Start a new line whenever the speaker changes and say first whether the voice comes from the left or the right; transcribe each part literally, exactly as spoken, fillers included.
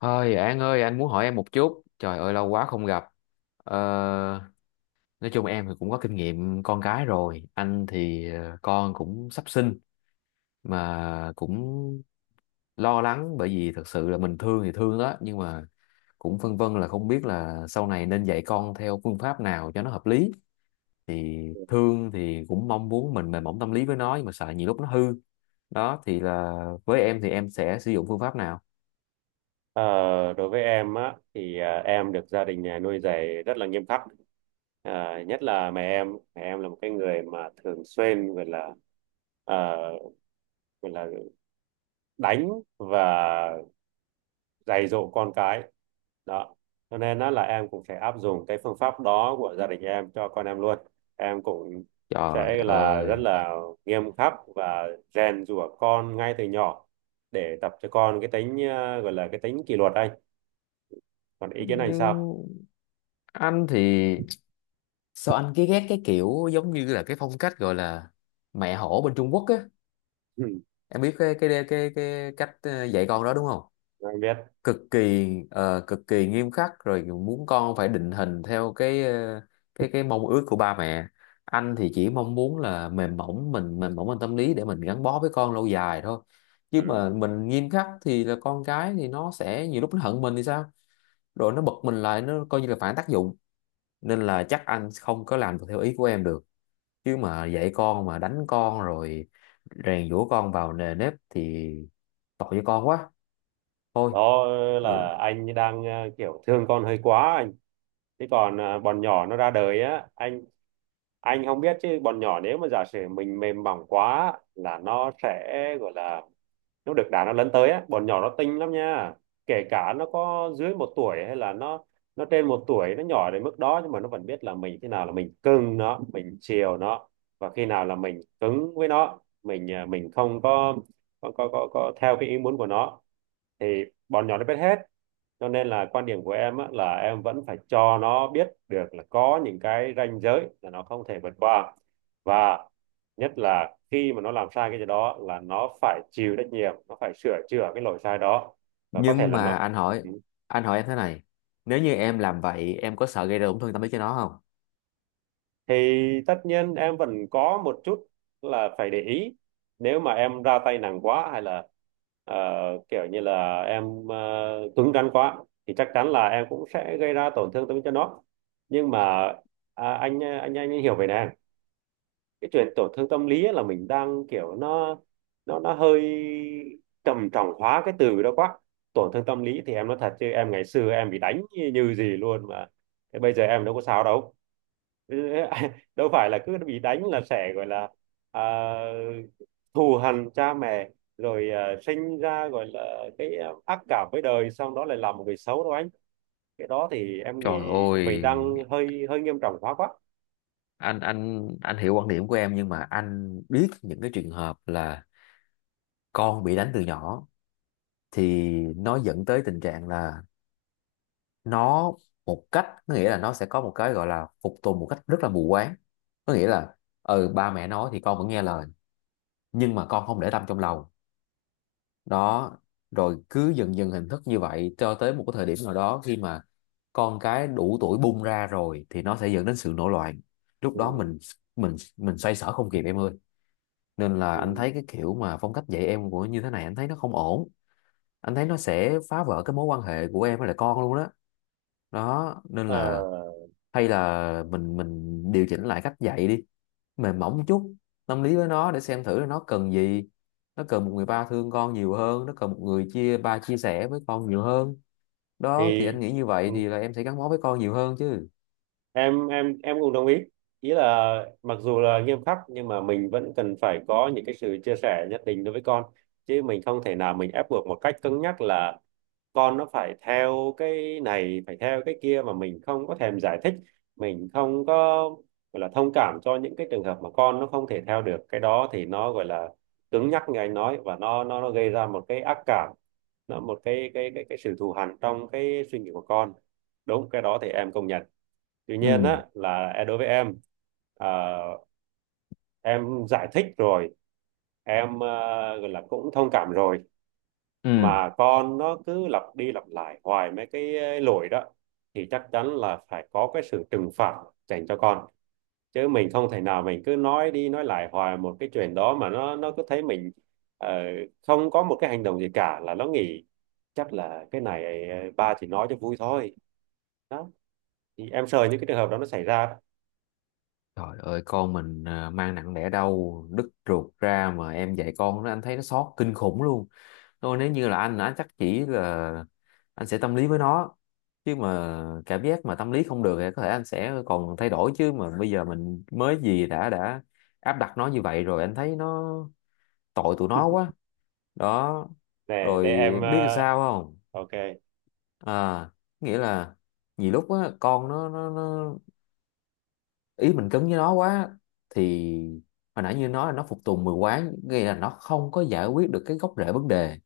left: Thôi An ơi, anh muốn hỏi em một chút. Trời ơi, lâu quá không gặp. Ờ, nói chung em thì cũng có kinh nghiệm con cái rồi. Anh thì ờ, con cũng sắp sinh mà cũng lo lắng, bởi vì thật sự là mình thương thì thương đó, nhưng mà cũng phân vân là không biết là sau này nên dạy con theo phương pháp nào cho nó hợp lý. Thì thương thì cũng mong muốn mình mềm mỏng tâm lý với nó, nhưng mà sợ nhiều lúc nó hư. Đó thì là với em thì em sẽ sử dụng phương pháp nào?
right: Ờ, Đối với em á thì à, em được gia đình nhà nuôi dạy rất là nghiêm khắc. À, nhất là mẹ em mẹ em là một cái người mà thường xuyên gọi là à, gọi là đánh và dạy dỗ con cái đó, cho nên đó là em cũng sẽ áp dụng cái phương pháp đó của gia đình em cho con em luôn. Em cũng
left: Trời
right: sẽ là rất
left: ơi.
right: là nghiêm khắc và rèn giũa con ngay từ nhỏ, để tập cho con cái tính à, gọi là cái tính kỷ luật anh. Còn ý kiến anh sao?
left: Nhưng anh thì sao anh cứ ghét cái kiểu giống như là cái phong cách gọi là mẹ hổ bên Trung Quốc á.
right: Ừ,
left: Em biết cái cái cái cái cách ờ, dạy con đó đúng không?
right: anh biết.
left: Cực kỳ ờ, cực kỳ nghiêm khắc, rồi muốn con phải định hình theo cái ờ, cái cái mong ước của ba mẹ. Anh thì chỉ mong muốn là mềm mỏng, mình mềm mỏng, mình tâm lý để mình gắn bó với con lâu dài thôi, chứ mà
right: Ừ.
left: mình nghiêm khắc thì là con cái thì nó sẽ nhiều lúc nó hận mình thì sao, rồi nó bật mình lại, nó coi như là phản tác dụng. Nên là chắc anh không có làm được theo ý của em được. Chứ mà dạy con mà đánh con rồi rèn giũa con vào nề nếp thì tội cho con quá. Thôi,
right: Đó
left: ừ.
right: là anh đang ờ, kiểu thương con hơi quá anh. Thế còn ờ, bọn nhỏ nó ra đời á anh anh không biết chứ bọn nhỏ nếu mà giả sử mình mềm mỏng quá là nó sẽ gọi là nó được đá nó lớn tới á, bọn nhỏ nó tinh lắm nha. Kể cả nó có dưới một tuổi hay là nó nó trên một tuổi, nó nhỏ đến mức đó nhưng mà nó vẫn biết là mình, khi nào là mình cưng nó, mình chiều nó, và khi nào là mình cứng với nó, mình à, mình không có có có có, có theo cái ý muốn của nó, thì bọn nhỏ nó biết hết. Cho nên là quan điểm của em á, là em vẫn phải cho nó biết được là có những cái ranh giới là nó không thể vượt qua. Và nhất là khi mà nó làm sai cái gì đó là nó phải chịu trách nhiệm, nó phải sửa chữa cái lỗi sai đó, và có thể
left: Nhưng
right: là
left: mà
right: nó...
left: anh hỏi,
right: Ừ.
left: anh hỏi em thế này, nếu như em làm vậy em có sợ gây ra tổn thương tâm lý cho nó không?
right: Thì tất nhiên em vẫn có một chút là phải để ý, nếu mà em ra tay nặng quá hay là ờ, kiểu như là em uh, cứng rắn quá, thì chắc chắn là em cũng sẽ gây ra tổn thương tâm cho nó. Nhưng mà à, anh anh anh hiểu về nè, cái chuyện tổn thương tâm lý á là mình đang kiểu nó, nó nó hơi trầm trọng hóa cái từ đó quá. Tổn thương tâm lý thì em nói thật chứ em ngày xưa em bị đánh như, như gì luôn mà, thế bây giờ em đâu có sao đâu. Đâu phải là cứ bị đánh là sẽ gọi là à, thù hằn cha mẹ rồi à, sinh ra gọi là cái à, ác cảm với đời, xong đó lại làm một người xấu đâu anh. Cái đó thì em nghĩ
left: Trời
right: mình
left: ơi,
right: đang hơi hơi nghiêm trọng hóa quá.
left: anh anh anh hiểu quan điểm của em, nhưng mà anh biết những cái trường hợp là con bị đánh từ nhỏ thì nó dẫn tới tình trạng là nó một cách, có nghĩa là nó sẽ có một cái gọi là phục tùng một cách rất là mù quáng. Có nghĩa là ừ, ba mẹ nói thì con vẫn nghe lời, nhưng mà con không để tâm trong lòng. Đó, rồi cứ dần dần hình thức như vậy cho tới một cái thời điểm nào đó, khi mà con cái đủ tuổi bung ra rồi thì nó sẽ dẫn đến sự nổi loạn. Lúc đó
right: Ừ.
left: mình mình mình xoay sở không kịp em ơi. Nên là anh
right: Ừ.
left: thấy cái kiểu mà phong cách dạy em của như thế này anh thấy nó không ổn. Anh thấy nó sẽ phá vỡ cái mối quan hệ của em với lại con luôn đó. Đó nên
right: Ờ,
left: là hay là mình mình điều chỉnh lại cách dạy đi, mềm mỏng chút, tâm lý với nó để xem thử là nó cần gì. Nó cần một người ba thương con nhiều hơn, nó cần một người chia ba chia sẻ với con nhiều hơn. Đó thì
right: thì
left: anh nghĩ như vậy
right: ừ,
left: thì là em sẽ gắn bó với con nhiều hơn chứ.
right: em em em cũng đồng ý. Ý là mặc dù là nghiêm khắc nhưng mà mình vẫn cần phải có những cái sự chia sẻ nhất định đối với con, chứ mình không thể nào mình ép buộc một cách cứng nhắc là con nó phải theo cái này, phải theo cái kia mà mình không có thèm giải thích, mình không có gọi là thông cảm cho những cái trường hợp mà con nó không thể theo được. Cái đó thì nó gọi là cứng nhắc như anh nói, và nó nó nó gây ra một cái ác cảm, nó một cái cái cái cái sự thù hằn trong cái suy nghĩ của con. Đúng, cái đó thì em công nhận. Tuy nhiên
left: Ừ,
right: á là đối với em, à, em giải thích rồi, em ờ, gọi là cũng thông cảm rồi
left: ừ.
right: mà con nó cứ lặp đi lặp lại hoài mấy cái ờ, lỗi đó, thì chắc chắn là phải có cái sự trừng phạt dành cho con. Chứ mình không thể nào mình cứ nói đi nói lại hoài một cái chuyện đó mà nó nó cứ thấy mình ờ, không có một cái hành động gì cả, là nó nghĩ chắc là cái này ờ, ba chỉ nói cho vui thôi. Đó thì em sợ những cái trường hợp đó nó xảy ra đó.
left: Trời ơi, con mình à, mang nặng đẻ đau đứt ruột ra mà em dạy con nó anh thấy nó xót kinh khủng luôn. Thôi, nếu như là anh anh chắc chỉ là anh sẽ tâm lý với nó, chứ mà cảm giác mà tâm lý không được thì có thể anh sẽ còn thay đổi, chứ mà bây giờ mình mới gì đã đã áp đặt nó như vậy rồi anh thấy nó tội tụi nó quá. Đó,
right: để
left: rồi
right: để em ờ,
left: biết sao không?
right: ok.
left: À, nghĩa là nhiều lúc á, con nó nó nó ý mình cứng với nó quá thì hồi nãy như nó là nó phục tùng mù quáng, nghĩa là nó không có giải quyết được cái gốc rễ vấn đề.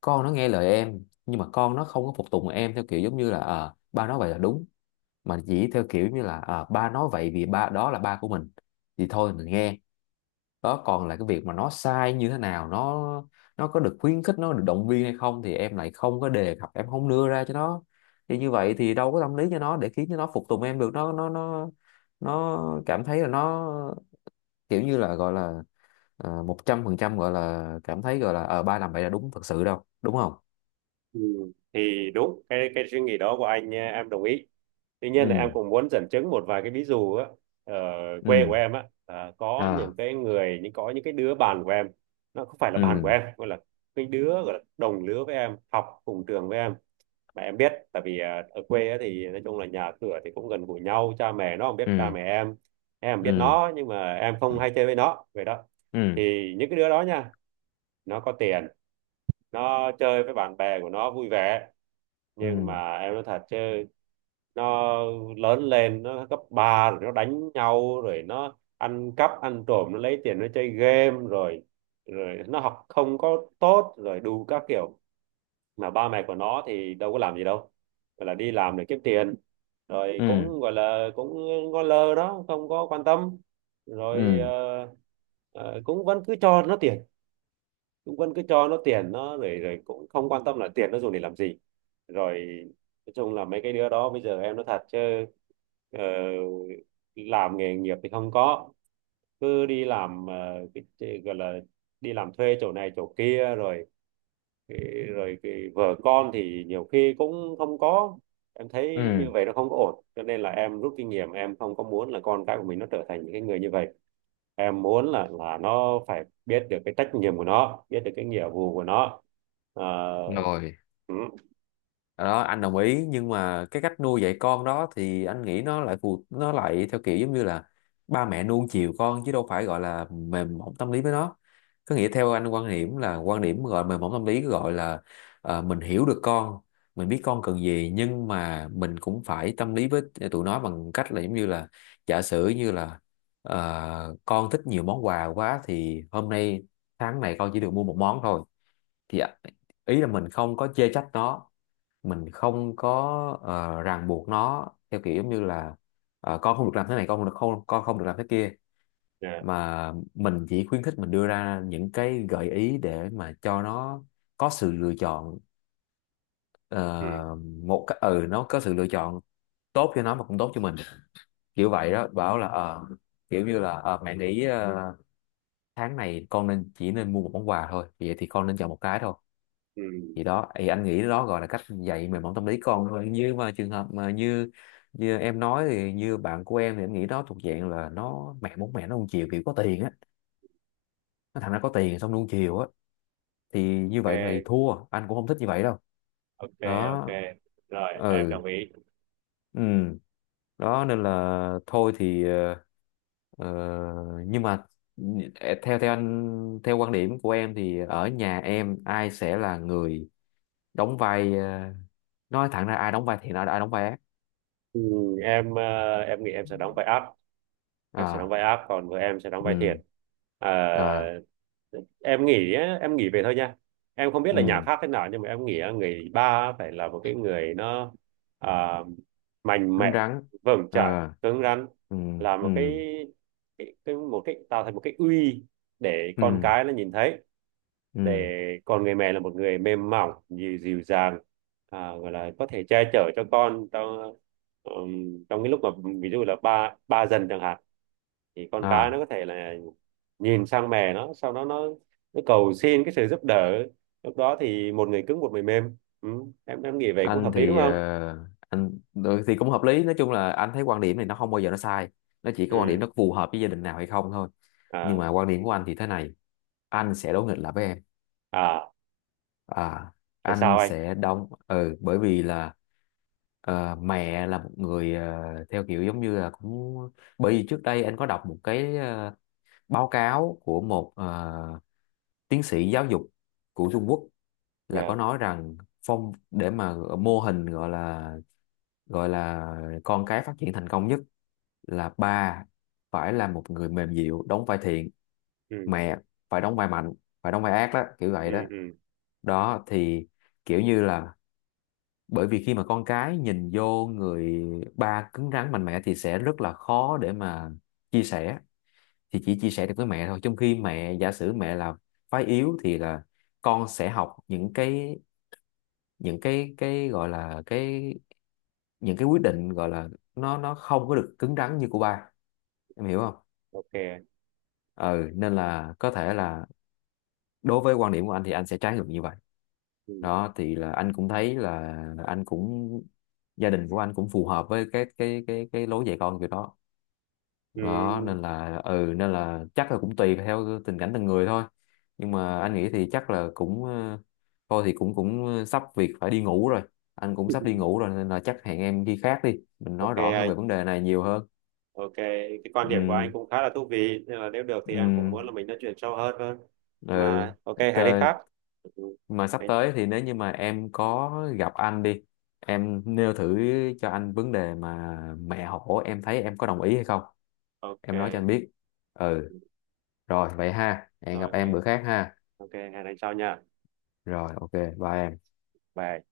left: Con nó nghe lời em, nhưng mà con nó không có phục tùng em theo kiểu giống như là ờ, ba nói vậy là đúng, mà chỉ theo kiểu như là ờ, ba nói vậy vì ba đó là ba của mình thì thôi mình nghe. Đó, còn là cái việc mà nó sai như thế nào, nó nó có được khuyến khích, nó được động viên hay không thì em lại không có đề cập, em không đưa ra cho nó. Thì như vậy thì đâu có tâm lý cho nó để khiến cho nó phục tùng em được. Nó nó nó nó cảm thấy là nó kiểu như là gọi là ờ, một trăm phần trăm gọi là cảm thấy gọi là ờ, ba làm vậy là đúng thật sự đâu, đúng không?
right: Ừ. Thì đúng, cái cái suy nghĩ đó của anh, eh, em đồng ý. Tuy nhiên là em
left: Ừ,
right: cũng muốn dẫn chứng một vài cái ví dụ á. Ở quê của
left: ừ,
right: em á, à, có những
left: à,
right: cái người, những có những cái đứa bạn của em, nó không phải là bạn của
left: ừ,
right: em, gọi là cái đứa gọi là đồng lứa với em, học cùng trường với em, mà em biết tại vì à, ở quê á, thì nói chung là nhà cửa thì cũng gần gũi nhau, cha mẹ nó không biết cha
left: ừ,
right: mẹ em em biết
left: ừ,
right: nó nhưng mà em không
left: ừ,
right: hay chơi với nó vậy đó.
left: ừ,
right: Thì những cái đứa đó nha, nó có tiền, nó chơi với bạn bè của nó vui vẻ, nhưng
left: ừ,
right: mà em nói thật chứ, nó lớn lên nó cấp ba rồi nó đánh nhau, rồi nó ăn cắp ăn trộm, nó lấy tiền nó chơi game rồi, rồi nó học không có tốt, rồi đủ các kiểu. Mà ba mẹ của nó thì đâu có làm gì đâu, gọi là đi làm để kiếm tiền, rồi
left: ừ,
right: cũng gọi là cũng ngó lơ đó, không có quan tâm. Rồi
left: ừ,
right: ờ, ờ, cũng vẫn cứ cho nó tiền, cũng vẫn cứ cho nó tiền nó, rồi rồi cũng không quan tâm là tiền nó dùng để làm gì. Rồi nói chung là mấy cái đứa đó bây giờ em nói thật chứ, ờ, làm nghề nghiệp thì không có, cứ đi làm ờ, cái, cái gọi là đi làm thuê chỗ này chỗ kia, rồi cái- rồi cái vợ con thì nhiều khi cũng không có. Em thấy như
left: ừ,
right: vậy nó không có ổn, cho nên là em rút kinh nghiệm, em không có muốn là con cái của mình nó trở thành những cái người như vậy. Em muốn là là nó phải biết được cái trách nhiệm của nó, biết được cái nghĩa vụ của nó. Ờ.
left: rồi.
right: Ừ.
left: Đó anh đồng ý, nhưng mà cái cách nuôi dạy con đó thì anh nghĩ nó lại phù, nó lại theo kiểu giống như là ba mẹ nuông chiều con chứ đâu phải gọi là mềm mỏng tâm lý với nó. Có nghĩa theo anh quan điểm là quan điểm gọi mềm mỏng tâm lý gọi là ờ, mình hiểu được con, mình biết con cần gì, nhưng mà mình cũng phải tâm lý với tụi nó bằng cách là giống như là giả sử như là ờ, con thích nhiều món quà quá thì hôm nay tháng này con chỉ được mua một món thôi. Thì ý là mình không có chê trách nó, mình không có ờ, ràng buộc nó theo kiểu như là ờ, con không được làm thế này, con không được không con không được làm thế kia,
right: Dạ.
left: mà mình chỉ khuyến khích, mình đưa ra những cái gợi ý để mà cho nó có sự lựa chọn.
right: Ừ.
left: Ờ, một cái ừ, nó có sự lựa chọn tốt cho nó mà cũng tốt cho mình, kiểu vậy đó. Bảo là ờ, kiểu như là ờ, mẹ nghĩ ờ, tháng này con nên chỉ nên mua một món quà thôi, vậy thì con nên chọn một cái thôi.
right: Ừ.
left: Thì đó thì anh nghĩ đó gọi là cách dạy mềm mỏng tâm lý con thôi. Như mà trường hợp mà như như em nói thì như bạn của em thì em nghĩ đó thuộc dạng là nó mẹ muốn mẹ nó nuông chiều kiểu có tiền á, nó thằng nó có tiền xong nuông chiều á, thì như vậy thì
right: Ok,
left: thua, anh cũng không thích như vậy đâu.
right: ok, ok,
left: Đó,
right: rồi em
left: ừ,
right: đồng ý.
left: ừ. Đó nên là thôi thì ờ, ờ, nhưng mà theo theo anh theo quan điểm của em thì ở nhà em ai sẽ là người đóng vai ờ, nói thẳng ra ai đóng vai thiện, ai ai đóng vai ác?
right: Ừ, em ờ, em nghĩ em sẽ đóng vai ác, em sẽ đóng
left: À,
right: vai áp, còn vợ em sẽ đóng vai
left: ừ,
right: thiệt. Ờ,
left: à,
right: em nghĩ á, em nghĩ về thôi nha, em không biết là nhà
left: ừ,
right: khác thế nào nhưng mà em nghĩ á, người ba phải là một cái người nó à, mạnh
left: cứng
right: mẽ,
left: rắn,
right: vững chãi,
left: ờ,
right: cứng rắn,
left: ừ,
right: là
left: ừ,
right: một cái, cái, cái một cái tạo thành một cái uy, để con
left: ừ,
right: cái nó nhìn thấy. Để
left: ừ,
right: còn người mẹ là một người mềm mỏng, dịu, dịu dàng, à, gọi là có thể che chở cho con trong ừm, trong cái lúc mà, ví dụ là ba ba dần chẳng hạn, thì con cái nó
left: à.
right: có thể là nhìn sang mẹ, nó sau đó nó, nó cầu xin cái sự giúp đỡ. Lúc đó thì một người cứng, một người mềm. Ừ. em em nghĩ vậy cũng
left: Anh
right: hợp lý đúng
left: thì ờ,
right: không?
left: anh ừ, thì cũng hợp lý. Nói chung là anh thấy quan điểm này nó không bao giờ nó sai, nó chỉ có quan điểm
right: Ừ.
left: nó phù hợp với gia đình nào hay không thôi. Nhưng
right: À.
left: mà quan điểm của anh thì thế này, anh sẽ đối nghịch lại với em.
right: À,
left: À,
right: tại sao
left: anh
right: anh?
left: sẽ đóng ừ, bởi vì là ờ, mẹ là một người ờ, theo kiểu giống như là cũng bởi vì trước đây anh có đọc một cái ờ, báo cáo của một ờ, tiến sĩ giáo dục của Trung Quốc, là có
right: Dạ.
left: nói rằng phong để mà ờ, mô hình gọi là gọi là con cái phát triển thành công nhất là ba phải là một người mềm dịu đóng vai thiện,
right: Ừ.
left: mẹ phải đóng vai mạnh, phải đóng vai ác, đó kiểu vậy đó.
right: Ừ. Ừ.
left: Đó thì kiểu như là bởi vì khi mà con cái nhìn vô người ba cứng rắn mạnh mẽ thì sẽ rất là khó để mà chia sẻ, thì chỉ chia sẻ được với mẹ thôi, trong khi mẹ giả sử mẹ là phái yếu thì là con sẽ học những cái, những cái cái gọi là cái những cái quyết định gọi là nó nó không có được cứng rắn như của ba. Em hiểu không?
right: Ok.
left: Ừ, nên là có thể là đối với quan điểm của anh thì anh sẽ trái ngược như vậy.
right: Ừ.
left: Đó thì là anh cũng thấy là anh cũng gia đình của anh cũng phù hợp với cái cái cái cái lối dạy con kiểu đó.
right: Ừ.
left: Đó nên là ừ, nên là chắc là cũng tùy theo tình cảnh từng người thôi. Nhưng mà anh nghĩ thì chắc là cũng ờ, thôi thì cũng cũng ờ, sắp việc phải đi ngủ rồi, anh cũng sắp đi ngủ rồi, nên là chắc hẹn em khi khác đi, mình
right: Ok
left: nói rõ hơn về
right: anh.
left: vấn đề này nhiều hơn.
right: Ok, cái quan điểm của anh
left: Ừ,
right: cũng khá là thú vị, nên là nếu được thì
left: ừ,
right: em cũng muốn là mình nói chuyện sâu hơn hơn.
left: ừ.
right: Mà ok, hẹn đi
left: Tờ-,
right: khác. Ừ.
left: mà sắp tới thì nếu như mà em có gặp anh đi, em nêu thử cho anh vấn đề mà mẹ hổ em thấy em có đồng ý hay không,
right: Ok,
left: em nói cho anh biết. Ừ, rồi vậy ha, hẹn gặp em
right: rồi
left: bữa khác ha.
right: ok, ok, hẹn anh sau nha.
left: Rồi, ok, bye em.
right: Bye.